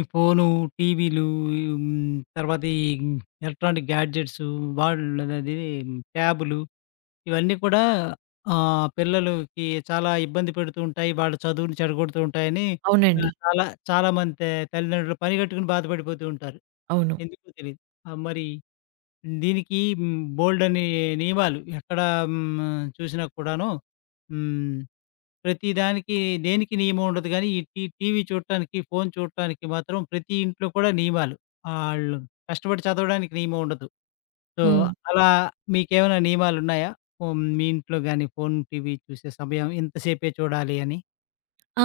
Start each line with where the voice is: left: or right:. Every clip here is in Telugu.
left: ఈ ఫోను, టీవీలు, హ్మ్, తర్వాత ఈ ఎలక్ట్రానిక్ గ్యాడ్జెట్సు, వాళ్ళదది ట్యాబులు, ఇవన్నీ కూడా పిల్లలకి చాలా ఇబ్బంది పెడుతూ ఉంటాయి. వాళ్ళ చదువుని చెడగొడుతూ ఉంటాయని
right: అవునండి.
left: చాలా చాలామంది తల్లిదండ్రులు పనిగట్టుకుని బాధపడిపోతూ ఉంటారు.
right: అవును.
left: ఎందుకో తెలీదు. మరి దీనికి బోలెడన్ని నియమాలు ఎక్కడ హ్మ్, చూసినా కూడాను. హ్మ్. ప్రతి దానికి దేనికి నియమం ఉండదు గానీ, ఈ టీవీ చూడటానికి, ఫోను చూడటానికి మాత్రం ప్రతి ఇంట్లో కూడా నియమాలు. ఆళ్ళు కష్టపడి చదవడానికి నియమం ఉండదు. సో,
right: హ్మ్.
left: అలా మీకేమైనా నియమాలున్నాయా? హ్మ్. మీ ఇంట్లో గాని ఫోను, టీవీ చూసే సమయం ఇంతసేపే చూడాలి అని?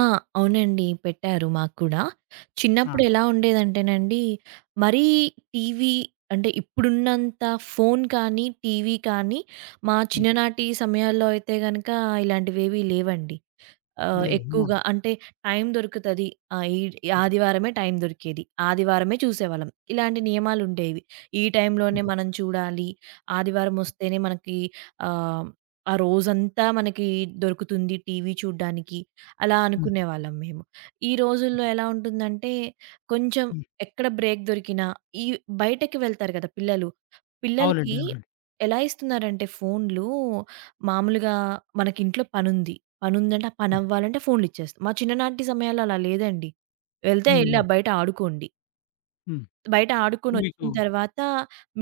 right: ఆ! అవునండి. పెట్టారు మాకు కూడా.
left: ఆ!
right: చిన్నప్పుడు ఎలా ఉండేదంటేనండి, మరీ టీవీ అంటే ఇప్పుడున్నంత ఫోను కానీ, టీవీ కానీ మా
left: హ్మ్.
right: చిన్ననాటి సమయాల్లో అయితే గనక ఇలాంటివేవి లేవండి.
left: లేవు. ఆ!
right: ఎక్కువగా అంటే టైం దొరుకుతది. ఆహ్, ఈ
left: హ్మ్.
right: ఆదివారమే టైం దొరికేది. ఆదివారమే చూసేవాళ్ళం. ఇలాంటి నియమాలుండేవి. ఈ టైంలోనే
left: హ్మ్.
right: మనం చూడాలి. ఆదివారం వస్తేనే మనకి ఆహ్, ఆ రోజంతా మనకి దొరుకుతుంది టీవీ చూడ్డానికి. అలా
left: హ్మ్.
right: అనుకునేవాళ్ళం మేము. ఈ రోజుల్లో ఎలా ఉంటుందంటే కొంచెం
left: హ్మ్.
right: ఎక్కడ బ్రేక్ దొరికినా ఈ బయటకి వెళ్తారు గదా పిల్లలు. పిల్లలకి
left: అవునండి. అవునండి.
right: ఎలా ఇస్తున్నారంటే ఫోన్‌లు మామూలుగా మనకింట్లో పనుంది. పనుందంటే ఆ
left: హ్మ్.
right: పనవ్వాలంటే ఫోన్లిచ్చేస్తాం. మా చిన్ననాటి సమయాల్లో అలా లేదండి. వెళ్తే ఎళ్లి
left: హ్మ్.
right: ఆ బయట ఆడుకోండి.
left: హ్మ్.
right: బయట
left: అప్పుడు
right: ఆడుకొనొచ్చిన
left: మీకు
right: తర్వాత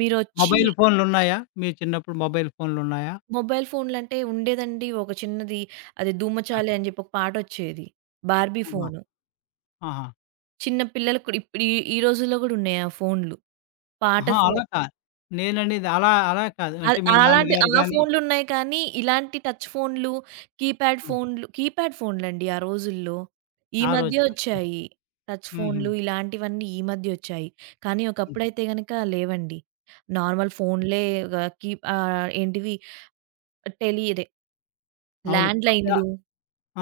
right: మీరొచ్చి
left: మొబైల్ ఫోన్లున్నాయా? మీ చిన్నప్పుడు మొబైల్ ఫోన్లున్నాయా?
right: మొబైల్ ఫోన్లంటే ఉండేదండి. ఒక చిన్నది అది
left: ఆ!
right: 'ధూమచాలి' అని జెప్పి ఒక పాటొచ్చేది. 'బార్బీ'
left: ఆహా!
right: ఫోను.
left: ఆహా!
right: చిన్న పిల్లలకు కూడా ఇప్పుడు ఈ ఈ రోజుల్లో గూడా ఉన్నాయి ఆ ఫోన్లు. పాట
left: అహా!
right: ఫో
left: అలా కాదు. నేననేది అలా అలా కాదు.
right: అది
left: అంటే మీ
right: అలాంటి
left: నాన్నగారు
right: ఆ
left: గాని.
right: ఫోన్లున్నాయి కానీ, ఇలాంటి టచ్ ఫోన్లు,
left: హ్మ్.
right: కీప్యాడ్ ఫోన్‌లండి ఆ రోజుల్లో. ఈ
left: ఆ
right: మధ్యే
left: రోజుల్లో.
right: ఒచ్చాయి. టచ్
left: హుహు.
right: ఫోన్లు ఇలాంటివన్నీ ఈ మధ్య ఒచ్చాయి. కానీ
left: హ్మ్.
right: ఒకప్పుడైతే గనక లేవండి. నార్మల్ ఫోన్‌లే వ కీ ఏంటివి ఇదే
left: అవును. అంటే
right: ల్యాండ్‌లైన్‌లు.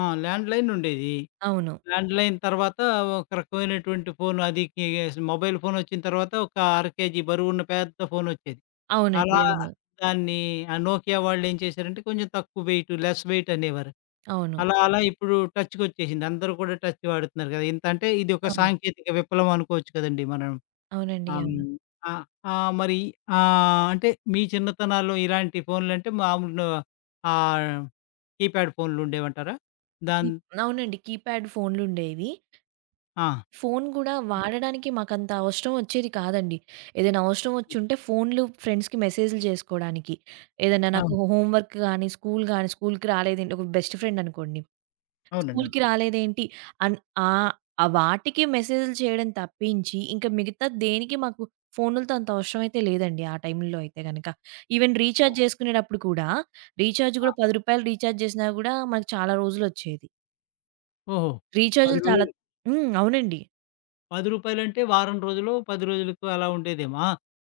left: ఆ! ల్యాండ్‌లైన్ ఉండేది.
right: అవును.
left: ల్యాండ్‌లైన్ తర్వాత ఒక రకమైనటువంటి ఫోను అది కి మొబైల్ ఫోనొచ్చిన తర్వాత ఒక 6 కేజీ బరువున్న పెద్ద ఫోనొచ్చేది.
right: అవునండి.
left: అలా
right: అవును.
left: దాన్ని, ఆ నోకియా వాళ్ళేం చేశారంటే కొంచెం తక్కువ వెయిట్, లెస్ వెయిట్ అనేవారు.
right: అవును.
left: అలా అలా ఇప్పుడు టచ్‌కొచ్చేసింది. అందరూ కూడా టచ్ వాడుతున్నారు కదా! ఇంత అంటే ఇది ఒక
right: అవును.
left: సాంకేతిక విప్లవం అనుకోవచ్చు కదండీ మనం.
right: అవునండి. అవును.
left: ఆ! హ్మ్. ఆహ్, మరి అంటే మీ చిన్నతనాల్లో ఇలాంటి ఫోన్లంటే మామూలు ఆహ్, కీప్యాడ్ ఫోన్లుండేవంటారా?
right: కీ
left: దాన్.
right: అవునండి. కీప్యాడ్ ఫోన్లుండేవి.
left: ఆ!
right: ఫోను గూడా వాడడానికి మాకంత అవసరం వచ్చేది కాదండి. ఏదైనా అవసరం వచ్చుంటే ఫోన్‌లు ఫ్రెండ్స్‌కి మెసేజ్‌లు జేసుకోడానికి. ఏదైనా
left: ఆ!
right: నాకు హోమ్ వర్క్ గాని, స్కూల్ గాని స్కూల్‌కి రాలేదేంటి ఒక బెస్ట్ ఫ్రెండ్ అనుకోండి.
left: అవునండి. అవును.
right: స్కూల్‌కి రాలేదేంటి అన్ ఆహ్, ఆ వాటికి మెసేజ్‌లు చేయడం తప్పించి, ఇంక మిగతా దేనికి మాకు ఫోనులతో అంత అవసరం అయితే లేదండి ఆ టైంలో అయితే గనక. ఈవెన్
left: ఓహో!
right: రీచార్జ్ జేసుకునేటప్పుడు కూడా, రీచార్జ్
left: ఆ!
right: గూడా రూ. 10 రీచార్జ్ జేసినా గూడా మనకు చాలా రోజులొచ్చేది.
left: ఓహో!
right: రీచార్జ్‌లు
left: రూ.
right: చాలా హ్మ్. అవునండి.
left: 10, రూ. 10 వారం రోజులు, 10 రోజులకు అలా ఉండేదేమో. ఆ!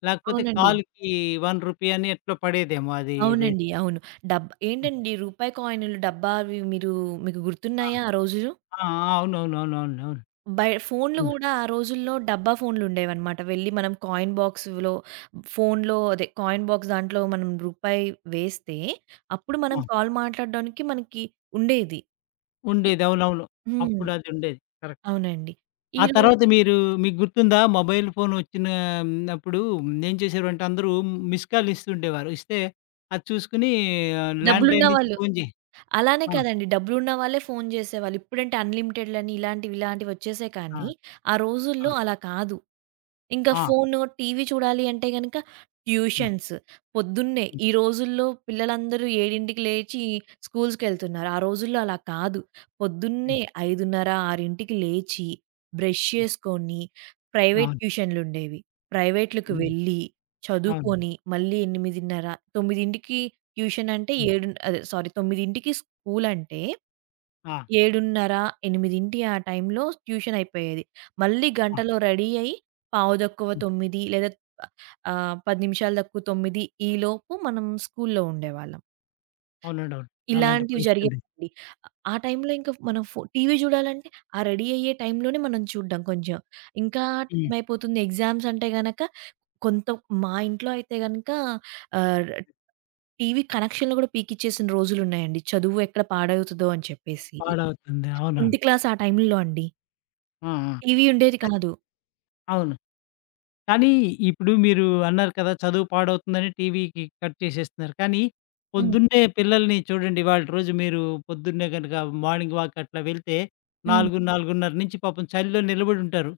left: లేకపోతే
right: అవునండి.
left: కాల్‌కి 1 రూపీ అని ఎట్లో పడేదేమో అది రేట్.
right: అవునండి. అవును. ఏంటండి రూపాయి కాయిన్‌లు, డబ్బా అవి మీరు మీకు
left: ఆ!
right: గుర్తున్నాయా ఆ రోజులు?
left: ఆ! అవునవునవునవునవును. అవును. అవును
right: ఫోన్‌లు
left: అవును
right: గూడా ఆ రోజుల్లో డబ్బా ఫోన్‌లుండేవన్నమాట. వెళ్లి మనం కాయిన్ బాక్స్‌లో ఫోన్‌లో అదే కాయిన్ బాక్స్ దాంట్లో మనం రూపాయి వేస్తే, అప్పుడు
left: అవును.
right: మనం
left: ఆ!
right: కాల్ మాట్లాడడానికి మనకి ఉండేది. ఇ
left: ఉండేది. అవునవును.
right: హ్మ్.
left: అప్పుడదుండేది. కరెక్ట్.
right: అవునండి. ఈ
left: ఆ
right: రో
left: తర్వాత మీరు, మీకు గుర్తుందా? మొబైల్ ఫోన్ వచ్చిన అప్పుడు ఏం చేసేవారంటే అందరూ మిస్డ్ కాల్ ఇస్తుండేవారు. ఇస్తే అది చూసుకొని
right: డబ్బులున్న
left: ల్యాండ్‌లైన్ నుంచి
right: వాళ్ళు
left: ఫోన్ జే.
right: అలానే
left: ఆ!
right: కాదండి. డబ్బులున్న వాళ్ళే ఫోను జేసేవాళ్ళు. ఇప్పుడంటే అన్‌లిమిటెడ్‌లని ఇలాంటివి, ఇలాంటివి వచ్చేసాయి
left: ఆ!
right: కానీ, ఆ
left: ఆ!
right: రోజుల్లో అలా కాదు. ఇంకా
left: ఆ!
right: ఫోను, టీవీ చూడాలి అంటే గనక
left: హ్మ్.
right: ట్యూషన్స్. పొద్దున్నే
left: హ్మ్.
right: ఈ రోజుల్లో పిల్లలందరూ 7కి లేచి స్కూల్స్‌కెళ్తున్నారు. ఆ రోజుల్లో అలా కాదు.
left: హ్మ్.
right: పొద్దున్నే 5:30, 6కి లేచి, బ్రష్
left: హ్మ్.
right: చేసుకొని, ప్రైవేట్
left: అవును.
right: ట్యూషన్లుండేవి. ప్రైవేట్‌లకి
left: హ్మ్.
right: వెళ్ళి,
left: అవును.
right: చదువుకొని, మళ్ళీ 8:30, 9కి ట్యూషన్ అంటే
left: హ్మ్.
right: ఏడు అదే సారీ 9కి స్కూలంటే
left: ఆ!
right: 7:30, 8 ఆ టైంలో ట్యూషన్ అయిపోయేది. మళ్ళీ
left: ఆ!
right: గంటలో రెడీ అయ్యి, పావు తక్కువ
left: హ్మ్.
right: 9 లేదా 10 నిమిషాలు తక్కువ 9 ఈలోపు మనం స్కూల్లో ఉండేవాళ్ళం.
left: అవునండి. అవును. అలాంటి
right: ఇలాంటివి
left: పరిస్థితి ఉంది.
right: జరిగేవండి. ఆ టైంలో ఇంకా మనం టీవీ చూడాలంటే, ఆ రెడీ అయ్యే టైంలోనే మనం చూడ్డం కొంచెం. ఇంకా
left: హ్మ్.
right: టైం అయిపోతుంది ఎగ్జామ్స్ అంటే గనక కొంత మా ఇంట్లో అయితే గనక ఆహ్, టీవీ కనెక్షన్‌లు గూడా పీకిచ్చేసిన రోజులున్నాయండి. చదువు ఎక్కడ పాడవుతదో అని చెప్పేసి.
left: పాడవుతుంది. అవునవును.
right: 10థ్ క్లాస్ ఆ టైంలో అండి.
left: ఆ! ఆ!
right: టీవీ ఉండేది
left: అద్.
right: కాదు.
left: అవును. కానీ ఇప్పుడు మీరు అన్నారు కదా! చదువు పాడవుతుందని టీవీకి కట్ చేసేస్తున్నారు. కానీ
right: హ్మ్.
left: పొద్దున్నే పిల్లల్ని చూడండి. ఇవాళ రోజు మీరు పొద్దున్నే గనుక మార్నింగ్ వాక్ అట్లా వెళ్తే
right: హ్మ్.
left: 4, 4:30 నుంచి పాపం చలిలో నిలబడుంటారు.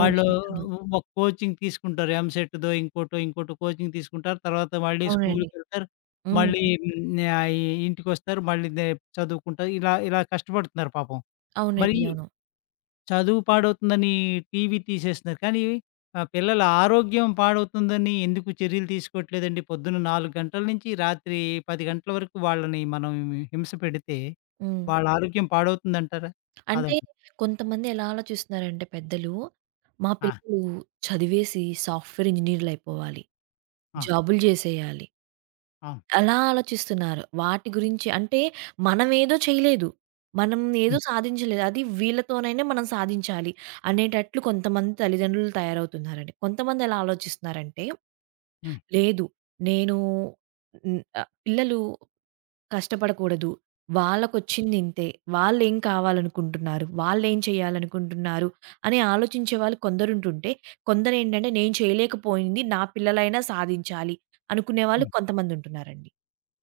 left: వాళ్ళు
right: అవును.
left: ఒక కోచింగ్ తీసుకుంటారు. ఎంసెట్‌దో ఇంకోటో, ఇంకోటో కోచింగ్ తీసుకుంటారు. తర్వాత మళ్ళీ
right: అవునండి.
left: స్కూలుకెళ్తారు.
right: హ్మ్.
left: మళ్ళీ ఇంటికొస్తారు. మళ్ళీ దే చదువుకుంటారు. ఇలా ఇలా కష్టపడుతున్నారు పాపం. మరి
right: అవునండి. అవును.
left: చదువు పాడవుతుందని టీవీ తీసేస్తున్నారు. కానీ పిల్లల ఆరోగ్యం పాడవుతుందని ఎందుకు చర్యలు తీసుకోవట్లేదండి? పొద్దున్న 4 గంటల నుంచి రాత్రి 10 గంటల వరకు వాళ్ళని మనం హింస పెడితే
right: హ్మ్.
left: వాళ్ళ ఆరోగ్యం పాడవుతుందంటారా?
right: అంటే
left: కాదంటారా?
right: కొంతమంది ఎలా ఆలోచిస్తున్నారంటే పెద్దలు, మా
left: ఆ!
right: పిల్లలు చదివేసి సాఫ్ట్‌వేర్ ఇంజినీర్‌లయిపోవాలి.
left: ఆ!
right: జాబులు జేసేయాలి.
left: అవును.
right: అలా ఆలోచిస్తున్నారు. వాటి గురించి అంటే మనమేదో చేయలేదు. మనం ఏదో
left: హ్మ్.
right: సాధించలేదు. అది వీళ్ళతోనైనా మనం సాధించాలి అనేటట్లు కొంతమంది తల్లిదండ్రులు తయారవుతున్నారండి. కొంతమంది ఎలా ఆలోచిస్తున్నారంటే,
left: హ్మ్.
right: లేదు నేను హ్మ్. పిల్లలు కష్టపడకూడదు. వాళ్ళకొచ్చిందింతే. వాళ్ళేం కావాలనుకుంటున్నారు? వాళ్ళేం చేయాలనుకుంటున్నారు? అని ఆలోచించే వాళ్ళు కొందరుంటుంటే, కొందరేంటంటే నేను చేయలేకపోయింది నా పిల్లలైనా సాధించాలి అనుకునే వాళ్ళు
left: హ్మ్.
right: కొంతమందుంటున్నారండి.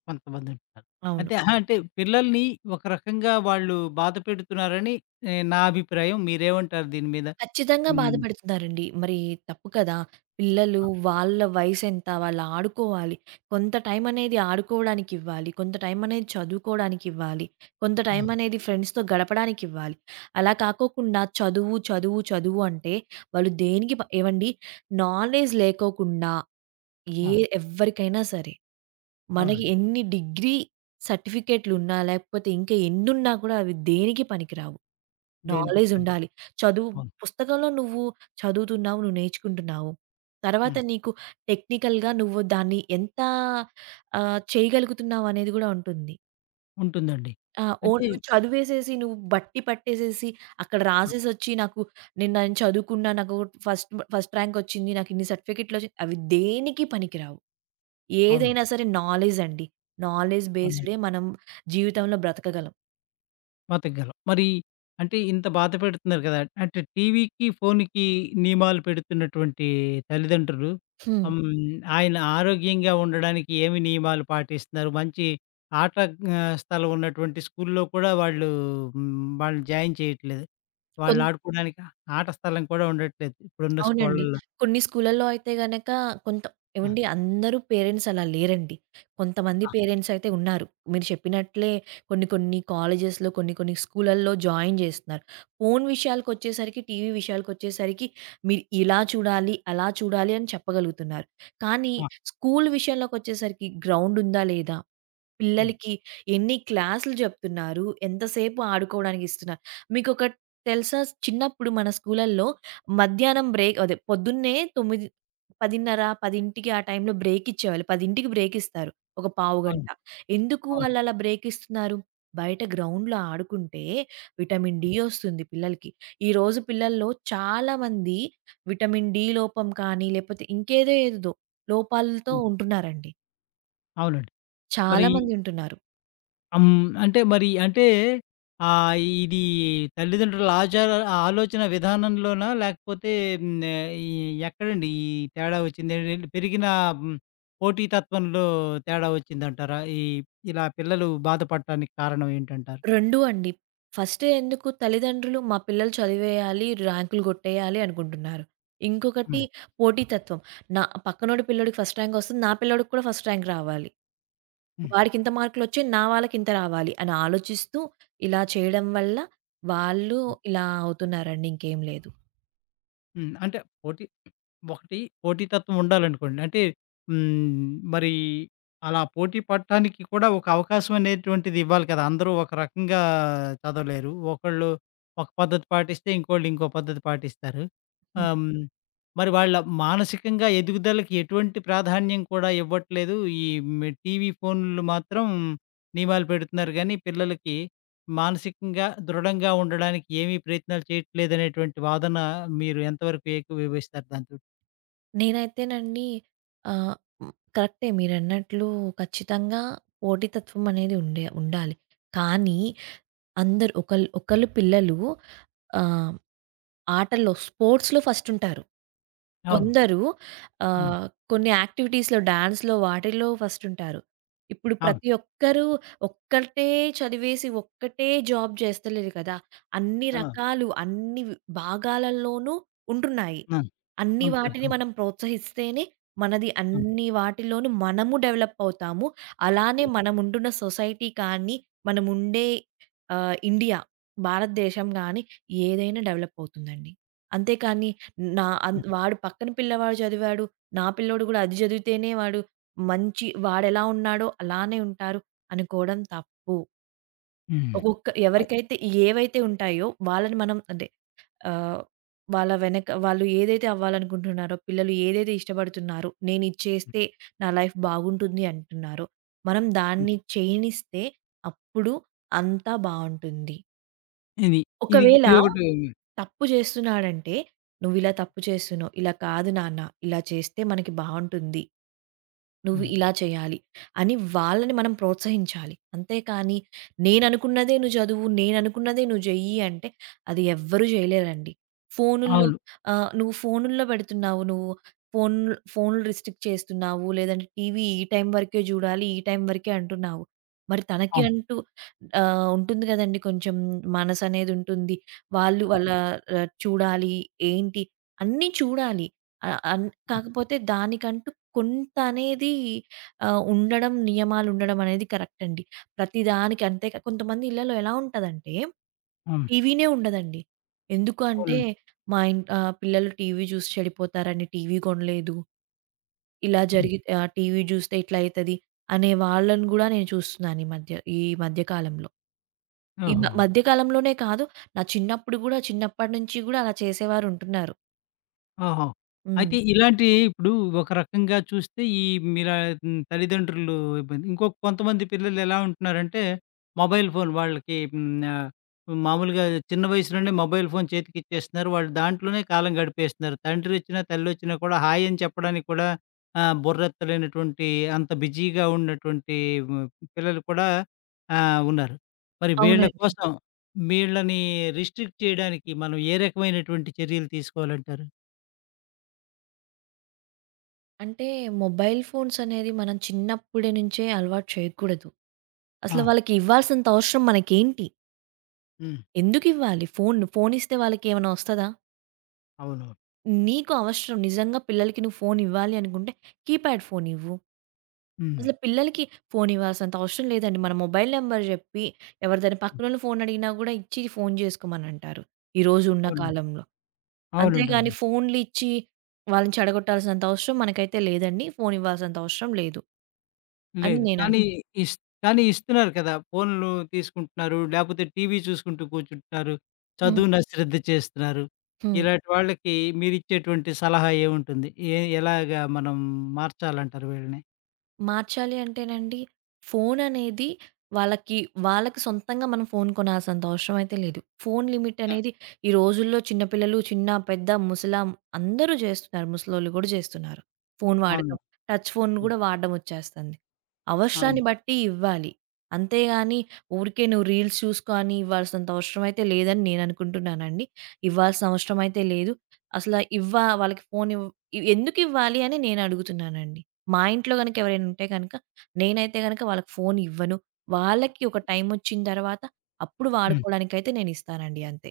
left: కొంతమందుంటారు.
right: అవును.
left: అయితే అహా! అంటే పిల్లల్ని ఒక రకంగా వాళ్ళు బాధ పెడుతున్నారని నా అభిప్రాయం. మీరేమంటారు దీని మీద?
right: ఖచ్చితంగా
left: హ్మ్.
right: బాధపడుతున్నారండి. మరి తప్పు కదా! పిల్లలు
left: ఆ!
right: వాళ్ళ వయసెంత, వాళ్ళు ఆడుకోవాలి. కొంత టైం అనేది ఆడుకోవడానికివ్వాలి. కొంత టైం అనేది చదువుకోవడానికివ్వాలి. కొంత
left: ఆ!
right: టైం అనేది ఫ్రెండ్స్‌తో గడపడానికివ్వాలి. అలా కాకోకుండా చదువు, చదువు, చదువు అంటే వాళ్ళు దేనికి ఏవండి నాలెడ్జ్ లేకోకుండా ఏ
left: ఆ!
right: ఎవ్వరికైనా సరే. మనకి
left: అవునండి.
right: ఎన్ని డిగ్రీ సర్టిఫికేట్‌లున్నా, లేకపోతే ఇంకా ఎన్నున్నా కూడా అవి దేనికి పనికిరావు.
left: దేనికి
right: నాలెడ్జ్
left: పనికి.
right: ఉండాలి. చదువు
left: అవును.
right: పుస్తకంలో నువ్వు చదువుతున్నావు, నువ్వు నేర్చుకుంటున్నావు. తర్వాత
left: హ్మ్.
right: నీకు టెక్నికల్‌గా నువ్వు దాన్ని ఎంత చేయగలుగుతున్నావు అనేది కూడా ఉంటుంది.
left: ఉంటుందండి.
right: ఆ! ఓన్
left: అయితే
right: నువ్వు చదివేసేసి, నువ్వు బట్టి పట్టేసేసి, అక్కడ
left: ఆ!
right: రాసేసొచ్చి నాకు నేను నేను చదువుకున్నా, నాకు ఫస్ట్ ఫస్ట్ ర్యాంక్ వచ్చింది, నాకు ఇన్ని సర్టిఫికేట్‌లొచ్చినియి అవి దేనికి పనికిరావు.
left: అవును.
right: ఏదైనా సరే నాలెడ్జ్ అండి. నాలెడ్జ్
left: అవునండి.
right: బేస్డే మనం జీవితంలో బ్రతకగలం.
left: బతకగలం. మరి అంటే ఇంత బాధ పెడుతున్నారు కదా! అంటే టీవీకి, ఫోనుకి నియమాలు పెడుతున్నటువంటి తల్లిదండ్రులు.
right: హ్మ్.
left: హ్మ్. ఆయన ఆరోగ్యంగా ఉండడానికి ఏమి నియమాలు పాటిస్తున్నారు? మంచి ఆట స్థలం ఉన్నటువంటి స్కూల్లో కూడా వాళ్ళు హ్మ్, వాళ్ళు జాయిన్ చేయట్లేదు. వాళ్ళు
right: కొంత్
left: ఆడుకోవడానికి ఆట స్థలం కూడా ఉండట్లేదు ఇప్పుడున్న
right: అవునండి.
left: స్కూళ్ళల్లో.
right: కొన్ని స్కూలల్లో అయితే గనక కొంత
left: ఆ!
right: ఏవండి అందరూ పేరెంట్స్ అలా లేరండి. కొంతమంది
left: ఆ!
right: పేరెంట్స్ అయితే ఉన్నారు. మీరు చెప్పినట్లే కొన్ని కొన్ని కాలేజెస్‌లో, కొన్ని కొన్ని స్కూలల్లో జాయిన్ చేస్తున్నారు. ఫోను విషయాలకొచ్చేసరికి, టీవీ విషయాలకొచ్చేసరికి మీరు ఇలా చూడాలి, అలా చూడాలి అని చెప్పగలుగుతున్నారు. కానీ
left: ఆ!
right: స్కూలు విషయంలోకొచ్చేసరికి గ్రౌండ్ ఉందా లేదా?
left: హ్మ్.
right: పిల్లలకి ఎన్ని క్లాసులు చెప్తున్నారు, ఎంతసేపు ఆడుకోవడానికి ఇస్తున్నారు. మీకొకటి తెలుసా? చిన్నప్పుడు మన స్కూలల్లో మధ్యాహ్నం బ్రేక్ అదే పొద్దున్నే 9, 10:30, 10కి ఆ టైంలో బ్రేక్ ఇచ్చేవాళ్ళు. 10కి బ్రేక్ ఇస్తారు. ఒక పావు గంట.
left: అవును.
right: ఎందుకు
left: అవును.
right: వాళ్ళు అలా బ్రేక్ ఇస్తున్నారు? బయట గ్రౌండ్‌లో ఆడుకుంటే విటమిన్ డి వస్తుంది పిల్లలకి. ఈరోజు పిల్లల్లో చాలామంది విటమిన్ డి లోపం కానీ, లేకపోతే ఇంకేదో ఏదేదో లోపాలతో
left: హ్మ్.
right: ఉంటున్నారండి.
left: అవునండి. మరి
right: చాలామంది ఉంటున్నారు.
left: అమ్ అంటే మరి అంటే ఆహ్, ఇది తల్లిదండ్రుల ఆచార ఆలోచన విధానంలోనా? లేకపోతే ఈ ఎక్కడండి ఈ తేడా వచ్చింది? ఏంటంటే పెరిగిన హ్మ్, పోటీతత్వంలో తేడా వచ్చిందంటారా? ఈ ఇలా పిల్లలు బాధపడటానికి కారణం ఏంటంటారు?
right: 2 అండి. ఫస్ట్ ఎందుకు తల్లిదండ్రులు మా పిల్లలు చదివేయాలి, ర్యాంకులు గొట్టేయాలి అనుకుంటున్నారు. ఇంకొకటి
left: హ్మ్.
right: పోటీతత్వం. నా పక్కనోడి పిల్లోడికి ఫస్ట్ ర్యాంక్ వస్తుంది. నా పిల్లోడికి కూడా ఫస్ట్ ర్యాంక్ రావాలి.
left: హ్మ్.
right: వాడికి ఇంత మార్కులొచ్చాయి. నా వాళ్ళకి ఇంత రావాలి అని ఆలోచిస్తూ ఇలా చేయడం వల్ల వాళ్ళు ఇలా అవుతున్నారండి. ఇంకేం లేదు.
left: హ్మ్. అంటే పోటీ ఒకటి పోటీతత్వం ఉండాలనుకోండి. అంటే హ్మ్, మరి అలా పోటీ పడటానికి కూడా ఒక అవకాశం అనేటువంటిది ఇవ్వాలి కదా! అందరూ ఒక రకంగా చదవలేరు. ఒకళ్ళు ఒక పద్ధతి పాటిస్తే, ఇంకోళ్ళు ఇంకో పద్ధతి పాటిస్తారు.
right: హ్మ్.
left: హ్మ్. మరి వాళ్ళ మానసికంగా ఎదుగుదలకి ఎటువంటి ప్రాధాన్యం కూడా ఇవ్వట్లేదు. ఈ టీవీ, ఫోన్లు మాత్రం నియమాలు పెడుతున్నారు గానీ, పిల్లలకి మానసికంగా దృఢంగా ఉండడానికి ఏమీ ప్రయత్నాలు చేయట్లేదనేటువంటి వాదన, మీరు ఎంతవరకు ఏకీభవిస్తారు దాంతో?
right: నేనైతేనండి ఆహ్, హ్మ్. కరెక్టే మీరన్నట్లు ఖచ్చితంగా పోటీతత్వం అనేది ఉండే ఉండాలి. కానీ అందరూ ఒకళ్ళు పిల్లలు ఆ! ఆటల్లో స్పోర్ట్స్‌లో ఫస్టుంటారు.
left: అవును.
right: కొందరు
left: హ్మ్.
right: కొన్ని యాక్టివిటీస్‌లో, డాన్స్‌లో వాటిల్లో ఫస్టుంటారు. ఇప్పుడు
left: అవును.
right: ప్రతి ఒక్కరు ఒక్కటే చదివేసి, ఒక్కటే జాబ్ చేస్తలేరు కదా! అన్ని
left: ఆ!
right: రకాలు, అన్ని భాగాలలోనూ ఉంటున్నాయి.
left: ఆ!
right: అన్ని
left: ఉంటుంది.
right: వాటిని
left: అవును.
right: మనం ప్రోత్సహిస్తేనే మనది
left: అవును.
right: అన్ని వాటిలోనూ మనము డెవలప్ అవుతాము. అలానే
left: హ్మ్.
right: మనముంటున్న సొసైటీ కానీ, మనముండే ఇండియా, భారతదేశం గాని ఏదైనా డెవలప్ అవుతుందండి. అంతేకానీ నా అన్
left: హ్మ్.
right: వాడు పక్కన పిల్లవాడు చదివాడు, నా పిల్లోడు గూడా అది చదివితేనే వాడు మంచి వాడెలా ఉన్నాడో అలానే ఉంటారు అనుకోవడం తప్పు.
left: హ్మ్.
right: ఒక్కొక్క
left: అయ్.
right: ఎవరికైతే ఏవైతే ఉంటాయో వాళ్ళని మనం అంటే ఆహ్, వాళ్ళ వెనక వాళ్ళు ఏదైతే అవ్వాలనుకుంటున్నారో, పిల్లలు ఏదైతే ఇష్టపడుతున్నారో, నేనిది చేస్తే నా లైఫ్ బాగుంటుంది అంటున్నారో, మనం
left: హ్మ్.
right: దాన్ని చేయనిస్తే అప్పుడు అంతా బావుంటుంది.
left: ఇది. ఇది
right: ఒకవేళ
left: ఇదొకటి
right: తప్పు చేస్తున్నాడంటే, "నువ్విలా తప్పు చేస్తున్నావు. ఇలా కాదు నాన్న. ఇలా చేస్తే మనకి బావుంటుంది. నువ్వు
left: హ్మ్.
right: ఇలా చేయాలి అని వాళ్ళని మనం ప్రోత్సహించాలి. అంతేకానీ నేననుకున్నదే నువ్వు చదువు, నేననుకున్నదే నువ్వు చెయ్యి అంటే అది ఎవ్వరూ చేయలేరండి. ఫోనుల్లో
left: అవును.
right: నువ్వు ఫోనుల్లో పెడుతున్నావు, నువ్వు ఫోన్ ఫోన్లు రిస్ట్రిక్ట్ చేస్తున్నావు, లేదంటే టీవీ ఈ టైం వరకే చూడాలి, ఈ టైం వరకే అంటున్నావు. మరి తనకి
left: అవును.
right: అంటూ ఉంటుంది కదండీ కొంచెం మనసనేదుంటుంది. వాళ్ళ
left: అవును.
right: చూడాలి, ఏంటి అన్నీ చూడాలి. ఆహ్, అన్
left: ఆ!
right: కాకపోతే దానికంటూ కొంత అనేది ఉండడం నియమాలుండడం అనేది కరెక్ట్ అండి. ప్రతిదానికి అంతే కొంతమంది ఇళ్లలో ఎలా ఉంటదంటే,
left: అవును.
right: టీవీనే ఉండదండి. ఎందుకు అంటే
left: అవునండి.
right: మా ఇంట్ పిల్లలు టీవీ చూసి చెడిపోతారని టీవీ కొనలేదు. ఇలా
left: హ్మ్.
right: జరిగి టీవీ చూస్తే ఇట్లా అయితది అనే వాళ్ళని గూడా నేను చూస్తున్నాను ఈ మధ్య కాలంలో. ఈ మ
left: ఓహో!
right: మధ్య కాలంలోనే కాదు, నా చిన్నప్పుడు గూడా చిన్నప్పటి నుంచి గూడా అలా చేసేవారుంటున్నారు.
left: ఆహా!
right: హ్మ్.
left: అయితే ఇలాంటియి ఇప్పుడు ఒక రకంగా చూస్తే ఈ మీర తల్లిదండ్రులు ఇబ్బంది. ఇంకో కొంతమంది పిల్లలు ఎలా ఉంటున్నారంటే, మొబైల్ ఫోన్ వాళ్ళకి ఆహ్, మామూలుగా చిన్న వయసు నుండే మొబైల్ ఫోన్ చేతికిచ్చేస్తున్నారు. వాళ్ళు దాంట్లోనే కాలం గడిపేస్తున్నారు. తండ్రొచ్చినా, తల్లొచ్చినా కూడా హాయ్ అని చెప్పడానికి కూడా బుర్రెత్తలేనటువంటి, అంత బిజీగా ఉన్నటువంటి హ్మ్, పిల్లలు కూడా ఉన్నారు. మరి వీళ్ళ
right: అవునండి.
left: కోసం వీళ్ళని రిస్ట్రిక్ట్ చేయడానికి మనం ఏ రకమైనటువంటి చర్యలు తీసుకోవాలంటారు?
right: అంటే మొబైల్ ఫోన్స్ అనేది మనం చిన్నప్పుడే నుంచే అలవాటు చేయకూడదు.
left: ఆ!
right: అసలు వాళ్ళకి ఇవ్వాల్సినంత అవసరం మనకేంటి?
left: హ్మ్.
right: ఎందుకివ్వాలి ఫోన్? ఫోన్ ఇస్తే వాళ్ళకేమన్నా వస్తదా?
left: అవునవును.
right: నీకు అవసరం నిజంగా పిల్లలకి నువ్వు ఫోన్ ఇవ్వాలి అనుకుంటే కీప్యాడ్ ఫోన్ ఇవ్వు.
left: హ్మ్.
right: అసలు పిల్లలకి ఫోన్ ఇవ్వాల్సినంత అవసరం లేదండి. మన మొబైల్ నంబర్ జెప్పి ఎవరిదైనా
left: హ్మ్.
right: పక్కనోళ్ళు ఫోన్ అడిగినా గూడా ఇచ్చి ఫోన్ జేసుకోమనంటారు. ఈ రోజు ఉన్న
left: అవునండి.
right: కాలంలో.
left: అవునండి.
right: అంతేగాని
left: అవునండి.
right: ఫోన్‌లు ఇచ్చి వాళ్ళని చెడగొట్టాల్సినంత అవసరం మనకైతే లేదండి. ఫోన్ ఇవ్వాల్సినంత అవసరం లేదు అని
left: లేదు.
right: నేను
left: కానీ హ్మ్. ఇస్. కానీ ఇస్తున్నారు కదా! ఫోన్‌లు తీసుకుంటున్నారు. లేపోతే టీవీ చూసుకుంటూ కూర్చుంటున్నారు.
right: హ్మ్.
left: చదువుని అశ్రద్ధ చేస్తున్నారు.
right: హ్మ్.
left: ఇలాంటి వాళ్ళకి మీరిచ్చేటువంటి సలహా ఏముంటుంది? ఏ ఎలాగా మనం మార్చాలంటారు వీళ్ళని?
right: మార్చాలి అంటేనండి, ఫోననేది వాళ్ళకి వాళ్ళకి సొంతంగా మనం ఫోన్ కొనాల్సినంత అవసరం అయితే లేదు. ఫోన్ లిమిట్
left: హ్మ్.
right: అనేది ఈ రోజుల్లో చిన్న పిల్లలు, చిన్న, పెద్ద, అందరూ జేస్తున్నారు. ముసలోళ్ళు గూడా జేస్తున్నారు. ఫోన్
left: అవును.
right: వాడకం. టచ్ ఫోన్
left: హ్మ్.
right: గూడా వాడడం ఒచ్చేస్తంది.
left: అవును.
right: అవసరాన్ని బట్టి ఇవ్వాలి. అంతేగాని ఊరికే నువ్వు రీల్స్ చూసుకో అని ఇవ్వాల్సినంత అవసరం అయితే లేదని నేననుకుంటున్నానండి. ఇవ్వాల్సిన అవసరం అయితే లేదు. అసల ఇవ్వా వాళ్ళకి ఫోనివ్ ఎందుకివ్వాలి అని నేనడుగుతున్నానండి. మా ఇంట్లో గనుక ఎవరైనా ఉంటే గనుక, నేనైతే గనక వాళ్ళకి ఫోను ఇవ్వను. వాళ్ళకి ఒక టైమొచ్చిన తర్వాత అప్పుడు
left: హ్మ్.
right: వాడుకోవడానికైతే నేనిస్తానండి అంతే.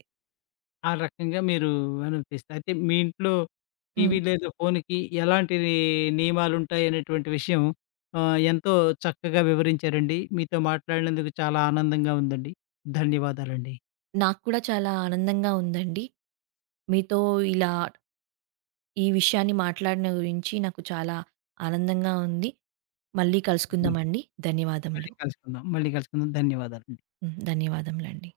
left: ఆ రకంగా మీరు అనుమతిస్తారు. అయితే మీ ఇంట్లో
right: హ్మ్.
left: టీవీ లేదా ఫోన్‌కి ఎలాంటి నియమాలుంటాయి అనేటువంటి విషయం ఎంతో చక్కగా వివరించారండి. మీతో మాట్లాడినందుకు చాలా ఆనందంగా ఉందండి. ధన్యవాదాలండి.
right: నాకు కూడా చాలా ఆనందంగా ఉందండి. మీతో ఇలా ఈ విషయాన్ని మాట్లాడిన గురించి నాకు చాలా ఆనందంగా ఉంది. మళ్ళీ
left: ధన్యవాదాలు.
right: కలుసుకుందామండి. ధన్యవాదములు.
left: మళ్ళీ కలుసుకుందాం. మళ్ళీ కలుసుకుందాం. ధన్యవాదాలు.
right: హ్మ్. ధన్యవాదములండి.